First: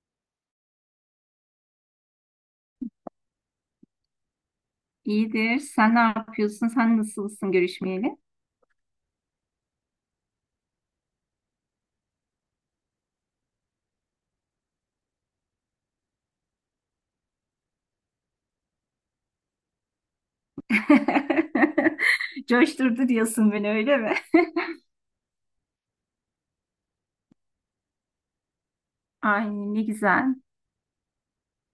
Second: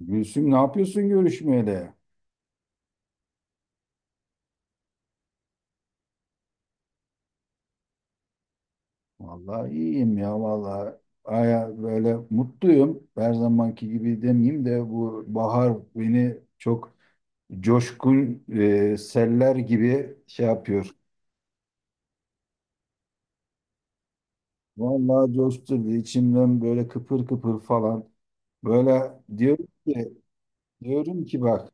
Gülsüm, ne yapıyorsun görüşmeyeli? İyidir. Sen ne yapıyorsun? Sen nasılsın görüşmeyeli? Vallahi iyiyim ya vallahi. Aya böyle mutluyum. Her zamanki gibi demeyeyim de bu bahar beni çok coşkun seller gibi şey yapıyor. Coşturdu diyorsun beni öyle mi? Vallahi coşturdu içimden böyle kıpır kıpır falan. Böyle Ay diyorum ne ki güzel. diyorum ki bak,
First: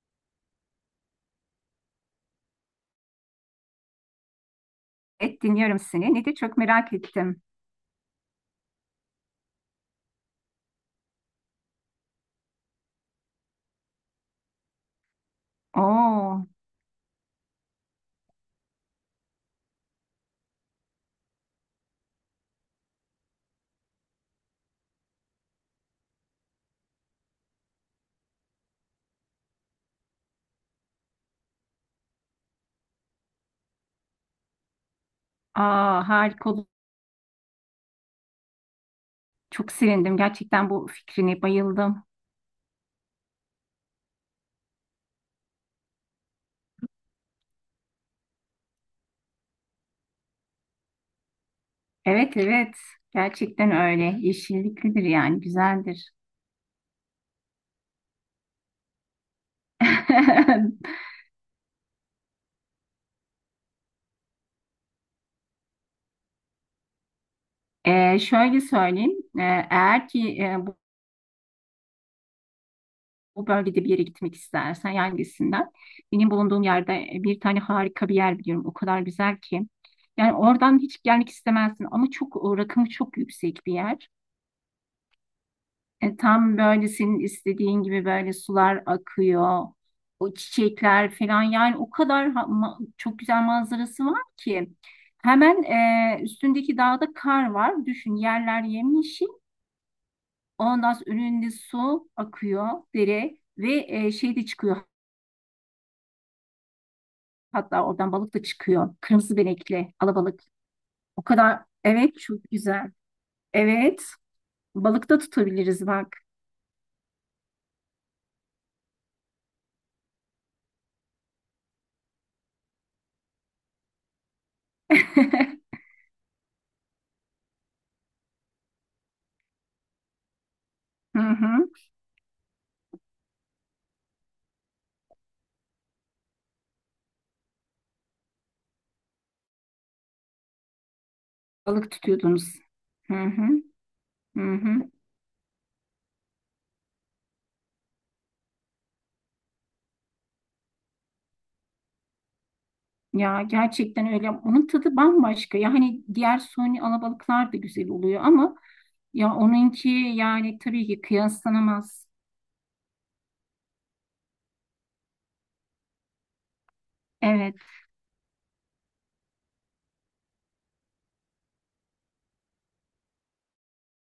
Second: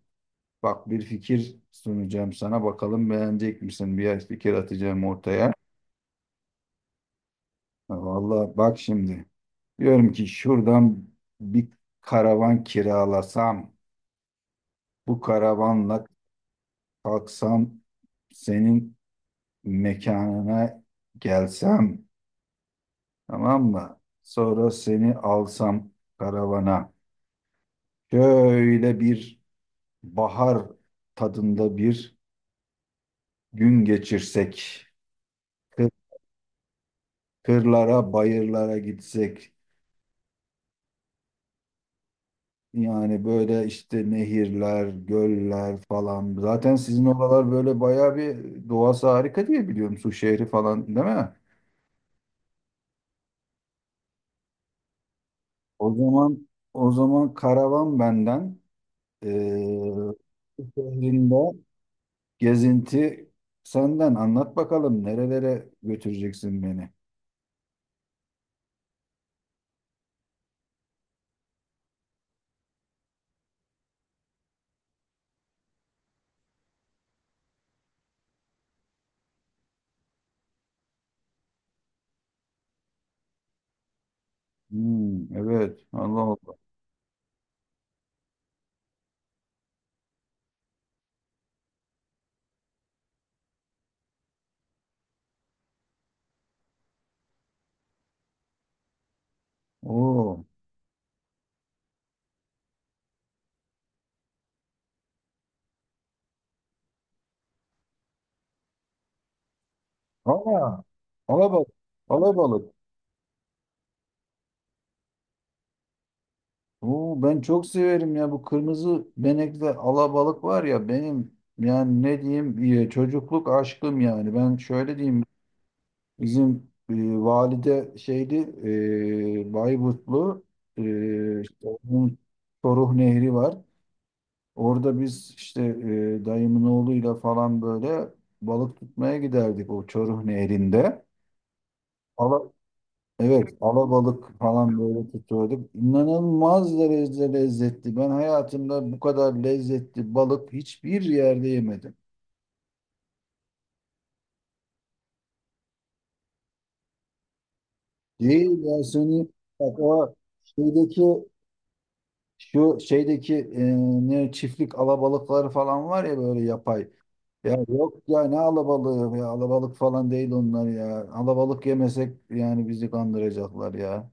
bir fikir sunacağım sana, bakalım beğenecek misin? Bir fikir atacağım Evet ortaya. dinliyorum seni. Ne de çok merak ettim. Ha, vallahi bak şimdi. Diyorum ki şuradan bir karavan kiralasam, bu karavanla Oo, kalksam senin mekanına gelsem, tamam mı? Sonra seni alsam karavana. Şöyle bir bahar tadında bir gün geçirsek. Kır- aa, harika oldu. Kırlara, bayırlara gitsek. Çok sevindim. Gerçekten bu fikrine bayıldım. Yani böyle işte nehirler, göller falan. Zaten sizin oralar böyle bayağı bir doğası harika diye biliyorum. Su şehri falan değil mi? Evet, evet. Gerçekten öyle. Yeşilliklidir yani. O Güzeldir. zaman, karavan benden, eee su şehrinde gezinti senden, anlat bakalım nerelere götüreceksin beni. Şöyle söyleyeyim. Ee, Eğer ki bu bölgede bir yere gitmek istersen, yani hangisinden? Benim bulunduğum yerde bir tane harika bir yer biliyorum. O kadar güzel ki. Yani oradan hiç gelmek istemezsin, ama çok rakımı çok yüksek bir yer. Hmm, evet, Allah Allah. Tam böyle senin istediğin gibi böyle sular akıyor. O çiçekler falan, yani o kadar çok güzel manzarası var ki. Hemen üstündeki dağda kar var. Düşün, yerler yemyeşil. Oo. Ondan sonra önünde su akıyor, dere ve şey de çıkıyor. Hatta oradan balık da çıkıyor. Kırmızı benekli, alabalık. Aa, O kadar, alabalık. evet, çok Alabalık. güzel. Evet. Balık da tutabiliriz bak. Oo, ben çok severim ya bu kırmızı benekli alabalık var ya, benim yani ne diyeyim, çocukluk aşkım. Yani ben şöyle diyeyim, bizim valide şeydi, Bayburtlu, Hı işte hı. onun Çoruh Nehri var orada. Biz işte dayımın oğluyla falan böyle balık tutmaya giderdik o Çoruh Nehri'nde. Balık tutuyordunuz. Hı hı. Evet, alabalık Hı falan hı. böyle tutuyorduk. İnanılmaz derecede lezzetli. Ben hayatımda bu kadar lezzetli balık hiçbir yerde yemedim. Ya, gerçekten öyle. Onun tadı bambaşka. Ya hani diğer suni alabalıklar da güzel oluyor ama Değil ya, seni ya bak, onunki, o yani tabii ki şeydeki, kıyaslanamaz. şu şeydeki, ne çiftlik alabalıkları falan var ya böyle, yapay. Ya Evet. yok ya, ne alabalığı ya, alabalık falan değil onlar ya. Alabalık yemesek yani bizi kandıracaklar ya.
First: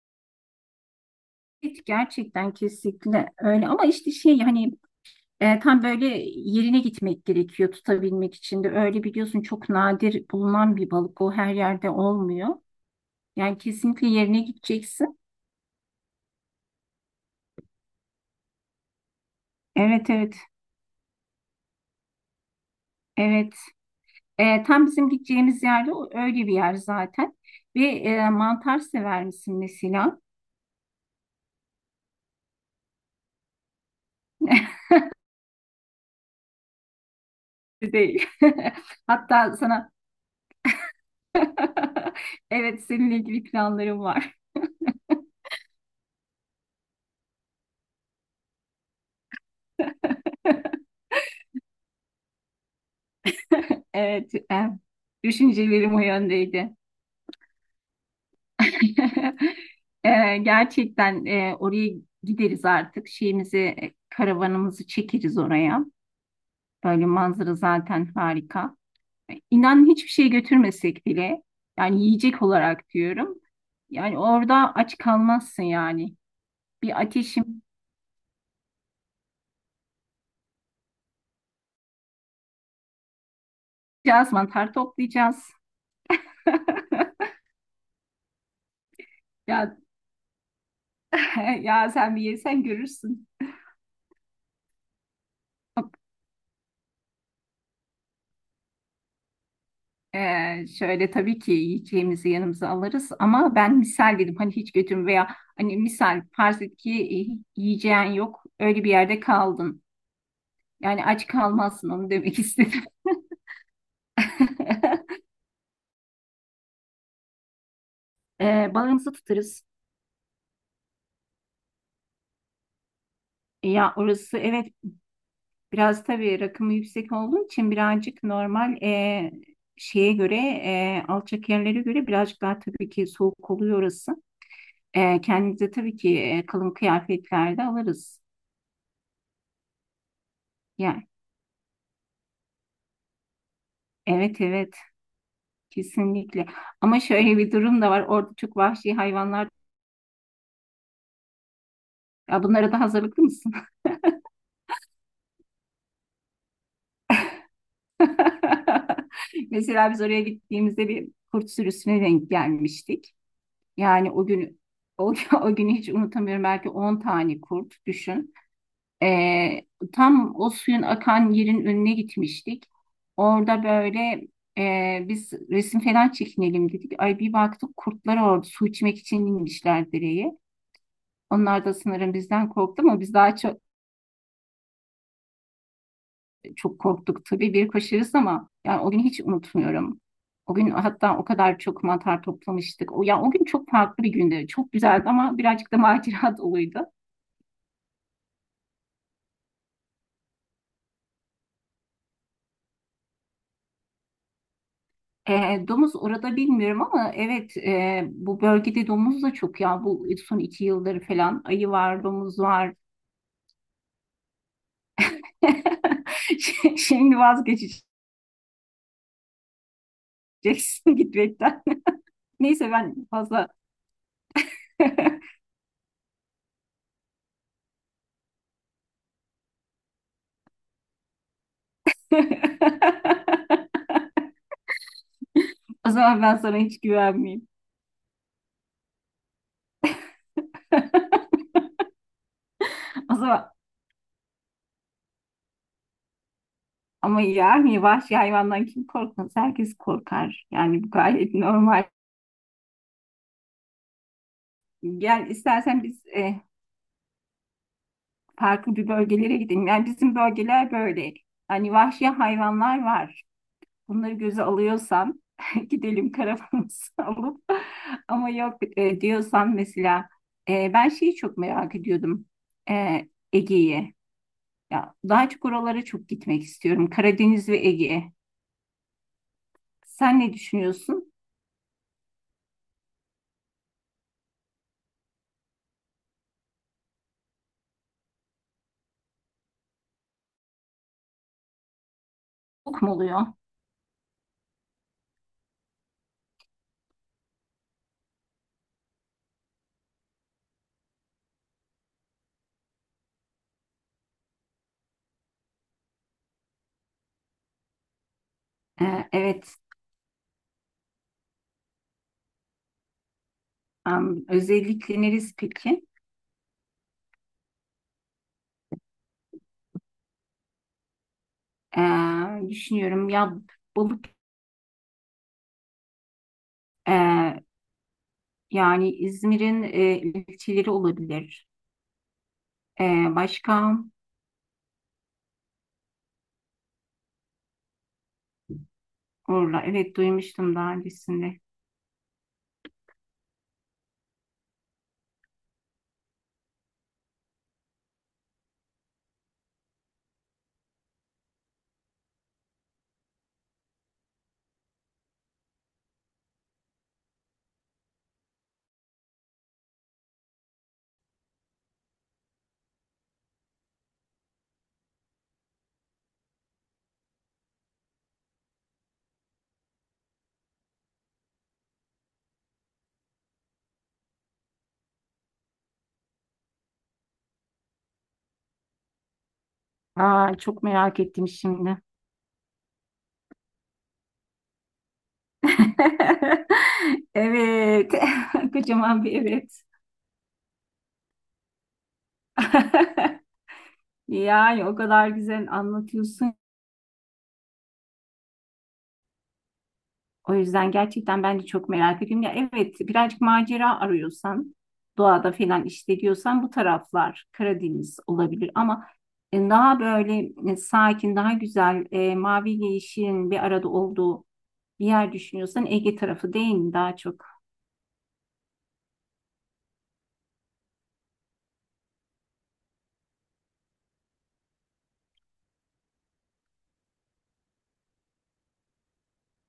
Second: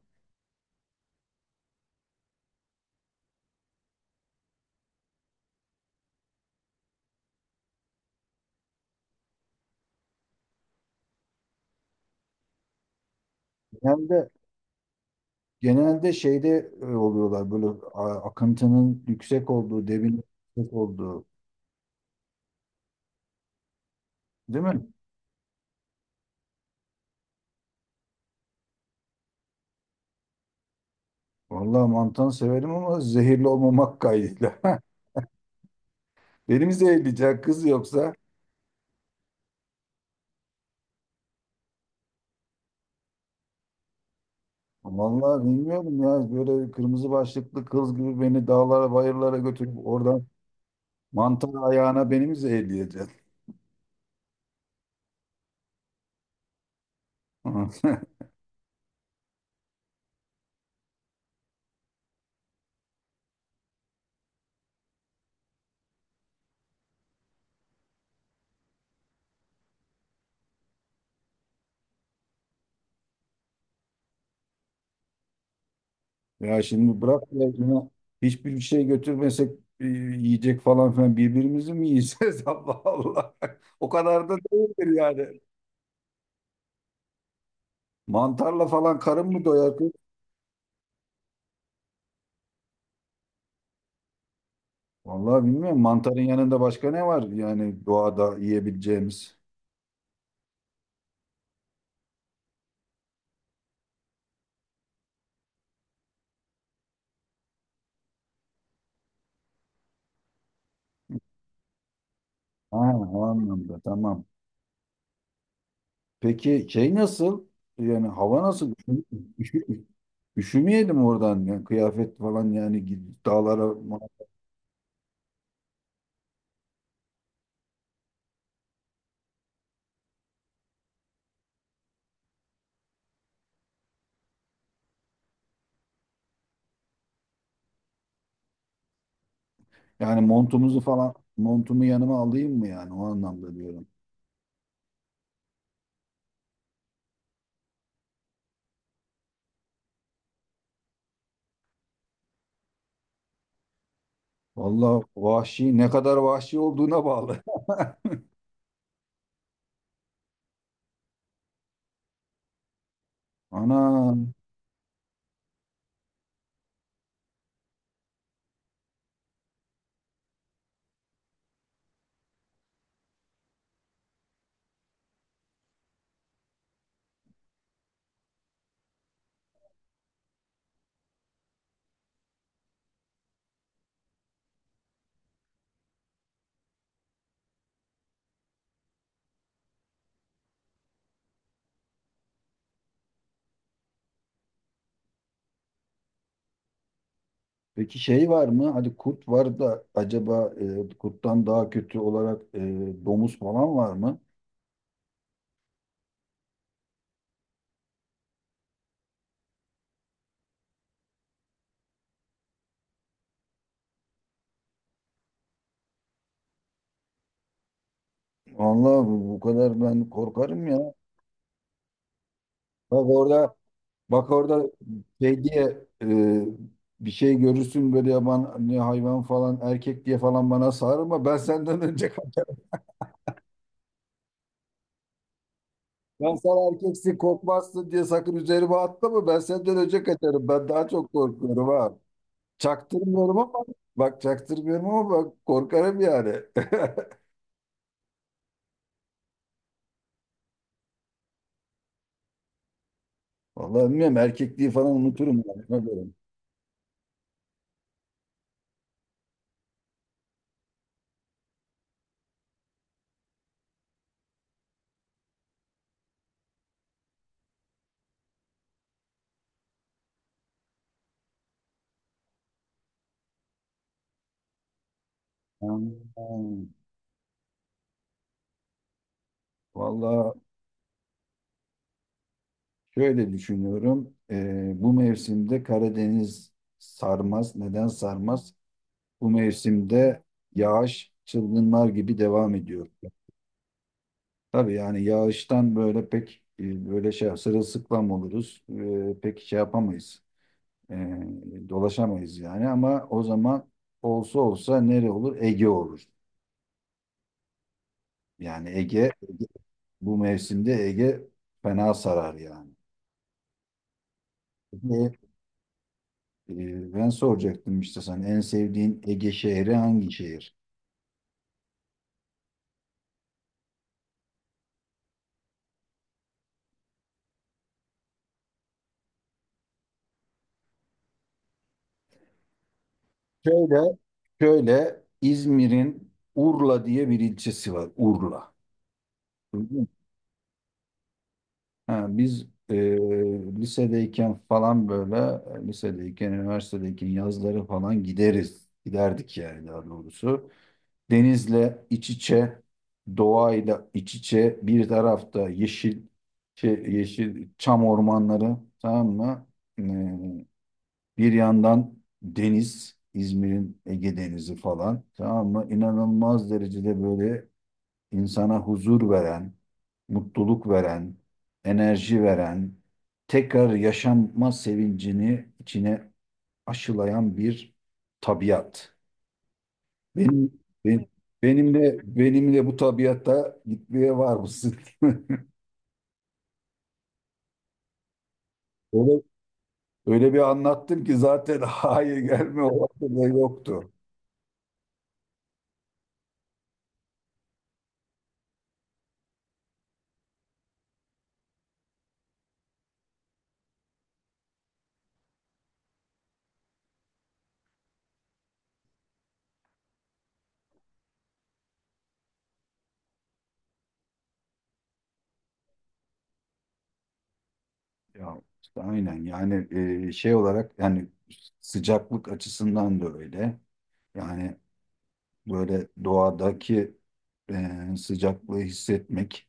Evet, gerçekten kesinlikle öyle, ama işte şey hani tam böyle yerine gitmek gerekiyor tutabilmek için de. Öyle biliyorsun, çok nadir bulunan bir balık. O her yerde olmuyor. Yani kesinlikle Hem de yerine gideceksin. genelde şeyde oluyorlar böyle akıntının yüksek olduğu, Evet, debinin evet, yüksek olduğu, evet. Değil Tam mi? bizim gideceğimiz yerde öyle bir yer zaten. Ve mantar sever misin mesela? Vallahi mantan severim ama zehirli olmamak kaydıyla. Benim zehirleyecek kız yoksa. Değil. Hatta sana evet, seninle ilgili planlarım var. Vallahi bilmiyorum ya, böyle kırmızı başlıklı kız gibi beni dağlara bayırlara götürüp oradan mantar ayağına beni mi zehirleyeceksin? Evet, düşüncelerim o yöndeydi. Gerçekten oraya gideriz artık. Şeyimizi, karavanımızı çekeriz oraya. Böyle manzara zaten harika. İnan hiçbir şey götürmesek bile, yani yiyecek olarak diyorum. Yani orada aç kalmazsın yani. Ya şimdi Bir bırak ya, ateşim, yine hiçbir şey götürmesek yiyecek falan filan, birbirimizi mi yiyeceğiz? Allah Allah. O kadar biraz da mantar değildir yani. toplayacağız. Mantarla falan karın mı Ya, doyar kız? ya sen bir yesen görürsün. Vallahi bilmiyorum. Mantarın yanında başka ne var yani doğada yiyebileceğimiz? Şöyle tabii ki yiyeceğimizi yanımıza alırız, ama ben misal dedim, hani hiç götürme veya hani misal farz et ki yiyeceğin yok, öyle bir yerde kaldın. Yani aç kalmazsın, onu demek Ha, istedim. o anlamda tamam. Peki şey nasıl? Yani hava nasıl? Üşü, Balığımızı tutarız. üşü- Üşümeyelim oradan. Yani kıyafet falan, yani dağlara Ya orası, evet, biraz tabii rakımı yüksek olduğu için birazcık normal şeye göre, alçak yerlere göre birazcık daha tabii ki soğuk oluyor orası. Kendimize tabii ki kalın kıyafetlerde alırız. yani, montumuzu Yani falan, montumu yanıma alayım mı, yani o anlamda diyorum. evet, evet. Kesinlikle. Ama şöyle bir durum da var. Orada çok vahşi hayvanlar. Ya bunlara da hazırlıklı mısın? Vallahi vahşi, ne kadar vahşi olduğuna bağlı. Mesela biz oraya gittiğimizde bir kurt sürüsüne denk gelmiştik. Ana, Yani o, o günü hiç unutamıyorum. Belki 10 tane kurt düşün. Ee, Tam o suyun akan yerin önüne gitmiştik. Orada böyle biz resim falan çekinelim dedik. Ay bir baktık, kurtlar orada su içmek için inmişler dereye. Onlar da sanırım bizden korktu, ama biz daha çok çok korktuk tabii, bir aşırısı, ama yani o günü hiç unutmuyorum. O gün hatta o kadar çok mantar toplamıştık. O, yani o gün çok farklı bir gündü. Çok güzeldi, ama birazcık da macera doluydu. peki şey var mı? Hadi kurt var da acaba kurttan daha kötü olarak domuz falan var mı? Domuz orada bilmiyorum, ama evet, bu bölgede domuz da çok, ya bu son iki yıldır falan ayı var, domuz var. Şimdi vazgeçeceksin Vallahi bu, bu kadar ben korkarım ya. gitmekten. Neyse ben Bak fazla. orada, bak orada şey diye, bir şey görürsün böyle, yaban ne hayvan falan, erkek diye falan bana sarılma. Ben senden önce kaçarım. O zaman Ben ben sana sen hiç erkeksin güvenmeyeyim. korkmazsın diye sakın üzerime atlama. Ben senden önce kaçarım. Ben daha çok korkuyorum ha. O Çaktırmıyorum zaman. ama, bak korkarım yani. Ama yani vahşi hayvandan kim korkmaz? Herkes korkar. Yani bu gayet normal. Vallahi bilmiyorum, erkekliği falan Gel unuturum. Yani, ona istersen göre. biz farklı bir bölgelere gidelim. Yani bizim bölgeler böyle. Hani vahşi hayvanlar var. Bunları göze alıyorsan gidelim karavanımızı alıp. Ama yok diyorsan, mesela ben şeyi çok merak ediyordum. E, Ege'yi. Ya daha çok Ha, oralara çok gitmek istiyorum. Karadeniz ve Ege. Sen ne vallahi düşünüyorsun? şöyle düşünüyorum. Bu mevsimde Karadeniz sarmaz. Neden sarmaz? Bu mevsimde yağış çılgınlar gibi devam Çok ediyor. mu oluyor? Tabii yani yağıştan böyle pek böyle şey, sırılsıklam oluruz. Pek şey yapamayız. Ee, dolaşamayız yani, ama o zaman olsa olsa nere olur? Ege olur. Yani Ege, Evet. bu mevsimde Ege fena sarar yani. Özellikle Ne? neresi peki? Ben soracaktım işte sana, en sevdiğin Ege şehri hangi şehir? Düşünüyorum ya, balık e, yani İzmir'in ilçeleri olabilir. E, Başka Şöyle, İzmir'in Urla diye bir ilçesi var. Urla. oralar. Duydun mu? Evet, duymuştum daha öncesinde. Ha, biz lisedeyken falan böyle, lisedeyken, üniversitedeyken yazları falan gideriz. Giderdik yani, daha doğrusu. Denizle iç içe, doğayla iç içe, bir tarafta yeşil şey, yeşil çam ormanları, tamam mı? Ee, bir yandan deniz, İzmir'in Ege Denizi falan, tamam mı? İnanılmaz derecede böyle insana huzur veren, mutluluk veren, enerji veren, tekrar yaşanma sevincini içine aşılayan bir tabiat. Aa, Benim, çok merak ettim şimdi. benimle, bu tabiatta gitmeye var mısın? Evet. Kocaman Öyle, bir evet. öyle bir anlattım ki zaten hayır gelme olasılığı da yoktu. Yani o kadar güzel anlatıyorsun. O yüzden gerçekten ben de çok merak ediyorum. Ya evet, birazcık macera arıyorsan, doğada falan işte diyorsan, bu taraflar Karadeniz olabilir, ama daha böyle sakin, daha güzel, maviyle yeşilin bir arada olduğu bir yer düşünüyorsan, Ege tarafı değil mi daha çok? Ya işte aynen yani, şey olarak yani sıcaklık açısından da öyle. Yani böyle doğadaki sıcaklığı hissetmek,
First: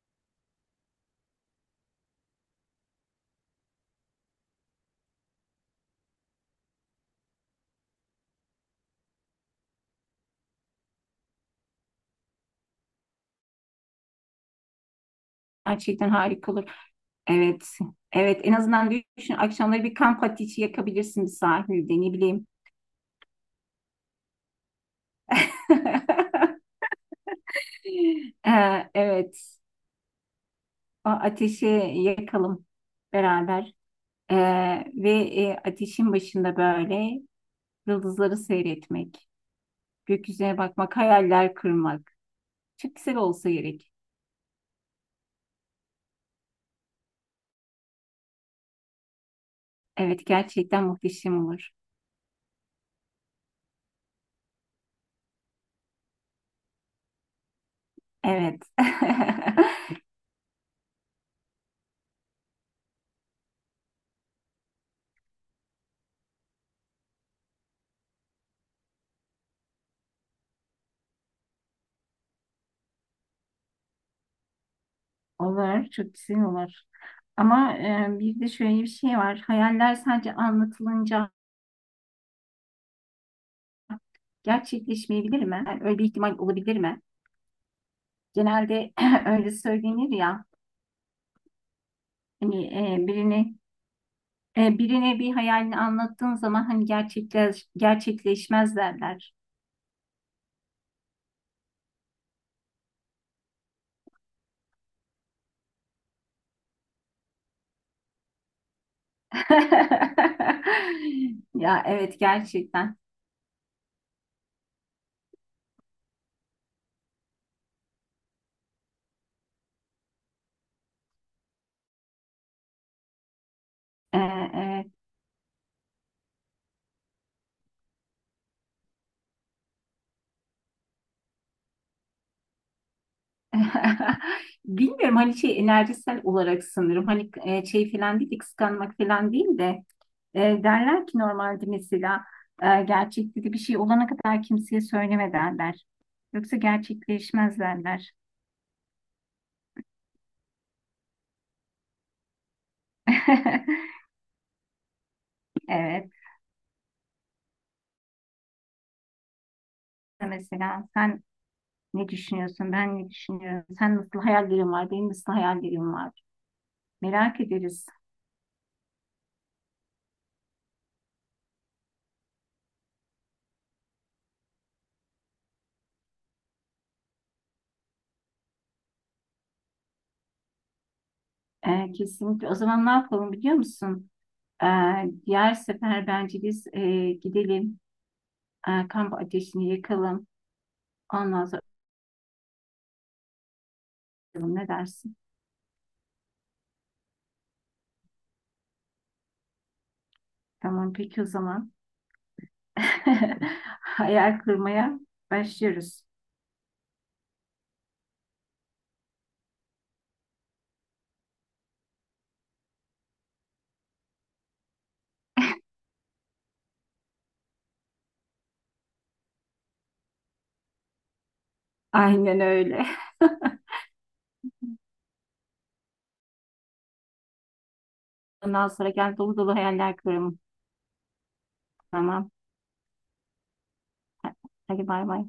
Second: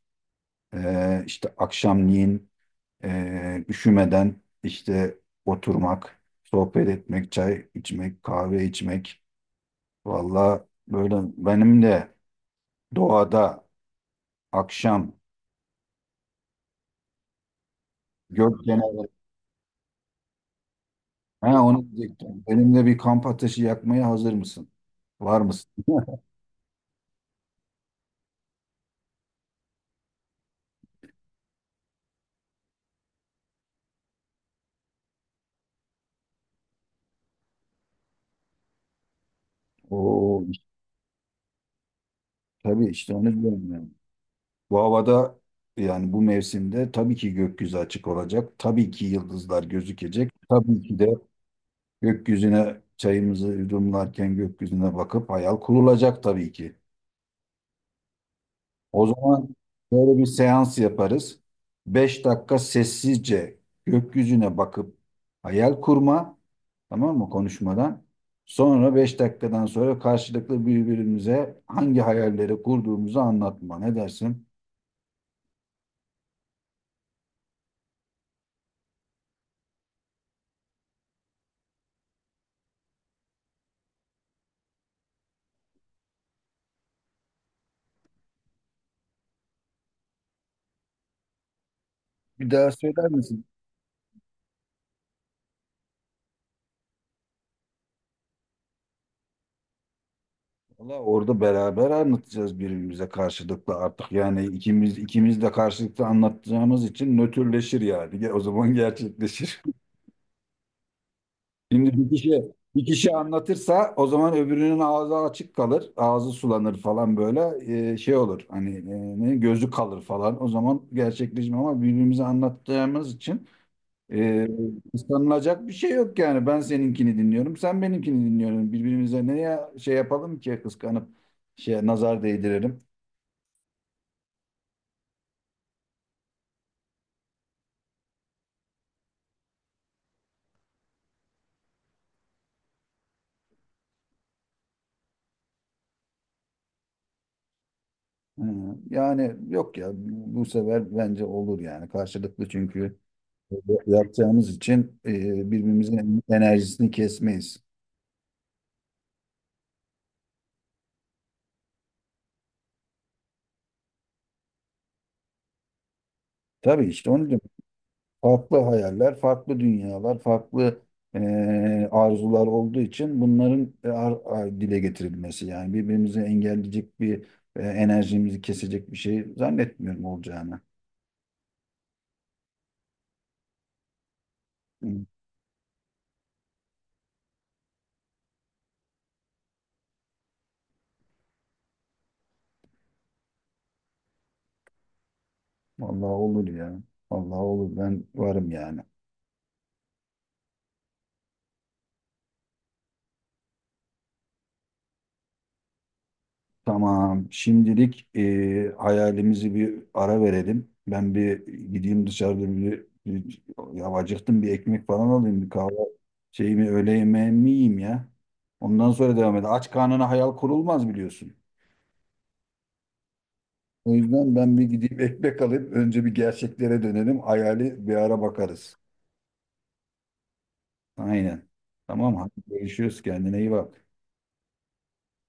işte akşamleyin üşümeden, işte oturmak, sohbet etmek, çay içmek, kahve içmek. Vallahi böyle benim de doğada akşam Gerçekten harika olur. Evet. Evet, en gök azından kenarı. düşün, akşamları bir kamp ateşi yakabilirsin bir Ha, onu sahilde, ne diyecektim. bileyim. Benim de bir kamp ateşi yakmaya hazır mısın? Var mısın? Evet. O ateşi yakalım beraber. Ve ateşin başında böyle yıldızları seyretmek, Oo, gökyüzüne işte, bakmak, hayaller kurmak. tabii, Çok işte güzel onu olsa diyorum yani. gerek. Bu havada yani bu mevsimde tabii ki gökyüzü açık olacak. Tabii ki yıldızlar Evet, gözükecek. Tabii gerçekten ki de muhteşem olur. gökyüzüne çayımızı yudumlarken gökyüzüne bakıp hayal kurulacak tabii ki. Evet. O zaman böyle bir seans yaparız. 5 dakika sessizce gökyüzüne bakıp hayal kurma, tamam mı, konuşmadan. Sonra 5 dakikadan sonra karşılıklı birbirimize hangi hayalleri kurduğumuzu anlatma. Ne dersin? Olur, çok güzel olur. Ama bir de şöyle bir şey var. Hayaller sadece anlatılınca gerçekleşmeyebilir mi? Yani öyle bir ihtimal olabilir mi? Genelde öyle söylenir ya. Bir Hani daha e, söyler misin? birini birine bir hayalini anlattığın zaman, hani gerçekleşmez derler. Valla orada beraber anlatacağız birbirimize, karşılıklı artık. Yani ikimiz de karşılıklı anlatacağımız için nötrleşir yani. O zaman gerçekleşir. Ya, Şimdi bir evet, kişi bir gerçekten. kişi anlatırsa, o zaman öbürünün ağzı açık kalır, ağzı sulanır falan, böyle şey olur. Hani gözü kalır falan. O zaman gerçekleşme, ama birbirimize anlattığımız için Ee, e, E, kıskanılacak bir şey yok yani. Ben seninkini dinliyorum, sen benimkini dinliyorsun. Birbirimize neye şey yapalım ki kıskanıp şey, nazar değdirelim. evet. Bilmiyorum, hani şey enerjisel olarak sanırım. Hani şey falan değil de, kıskanmak falan değil de, derler ki normalde mesela gerçekte de bir şey olana kadar kimseye söyleme derler. Yoksa gerçekleşmez derler. Hı, yani yok ya, bu sefer bence olur yani, karşılıklı çünkü yapacağımız için Evet. birbirimizin enerjisini kesmeyiz. Mesela sen, ne düşünüyorsun? Ben ne düşünüyorum? Sen nasıl hayal gücün var? Benim nasıl hayal gücüm var? Tabii işte onu Merak diyorum. ederiz. Farklı hayaller, farklı dünyalar, farklı e, arzular olduğu için bunların dile getirilmesi, yani birbirimizi engelleyecek bir enerjimizi kesecek bir şey zannetmiyorum olacağını. Kesinlikle. O zaman ne yapalım, biliyor musun? Ee, Hı. Diğer sefer bence biz gidelim. Kamp ateşini yakalım. Ondan sonra bakalım, ne dersin? Vallahi olur ya. Vallahi olur. Ben varım yani. Tamam, peki o zaman. Hayal kurmaya başlıyoruz. Tamam. Şimdilik hayalimizi bir ara verelim. Ben bir gideyim dışarıda bir, ya acıktım, bir ekmek falan alayım, bir kahve, şeyimi, öğle yemeğimi yiyeyim ya. Ondan sonra devam edelim. Aç karnına hayal kurulmaz biliyorsun. Aynen öyle. O yüzden ben bir gideyim ekmek alayım. Önce bir gerçeklere dönelim. Hayali bir ara Ondan bakarız. sonra gel, dolu dolu hayaller kuralım. Aynen. Tamam, hadi Tamam. görüşürüz. Kendine iyi bak. Hadi bay bay.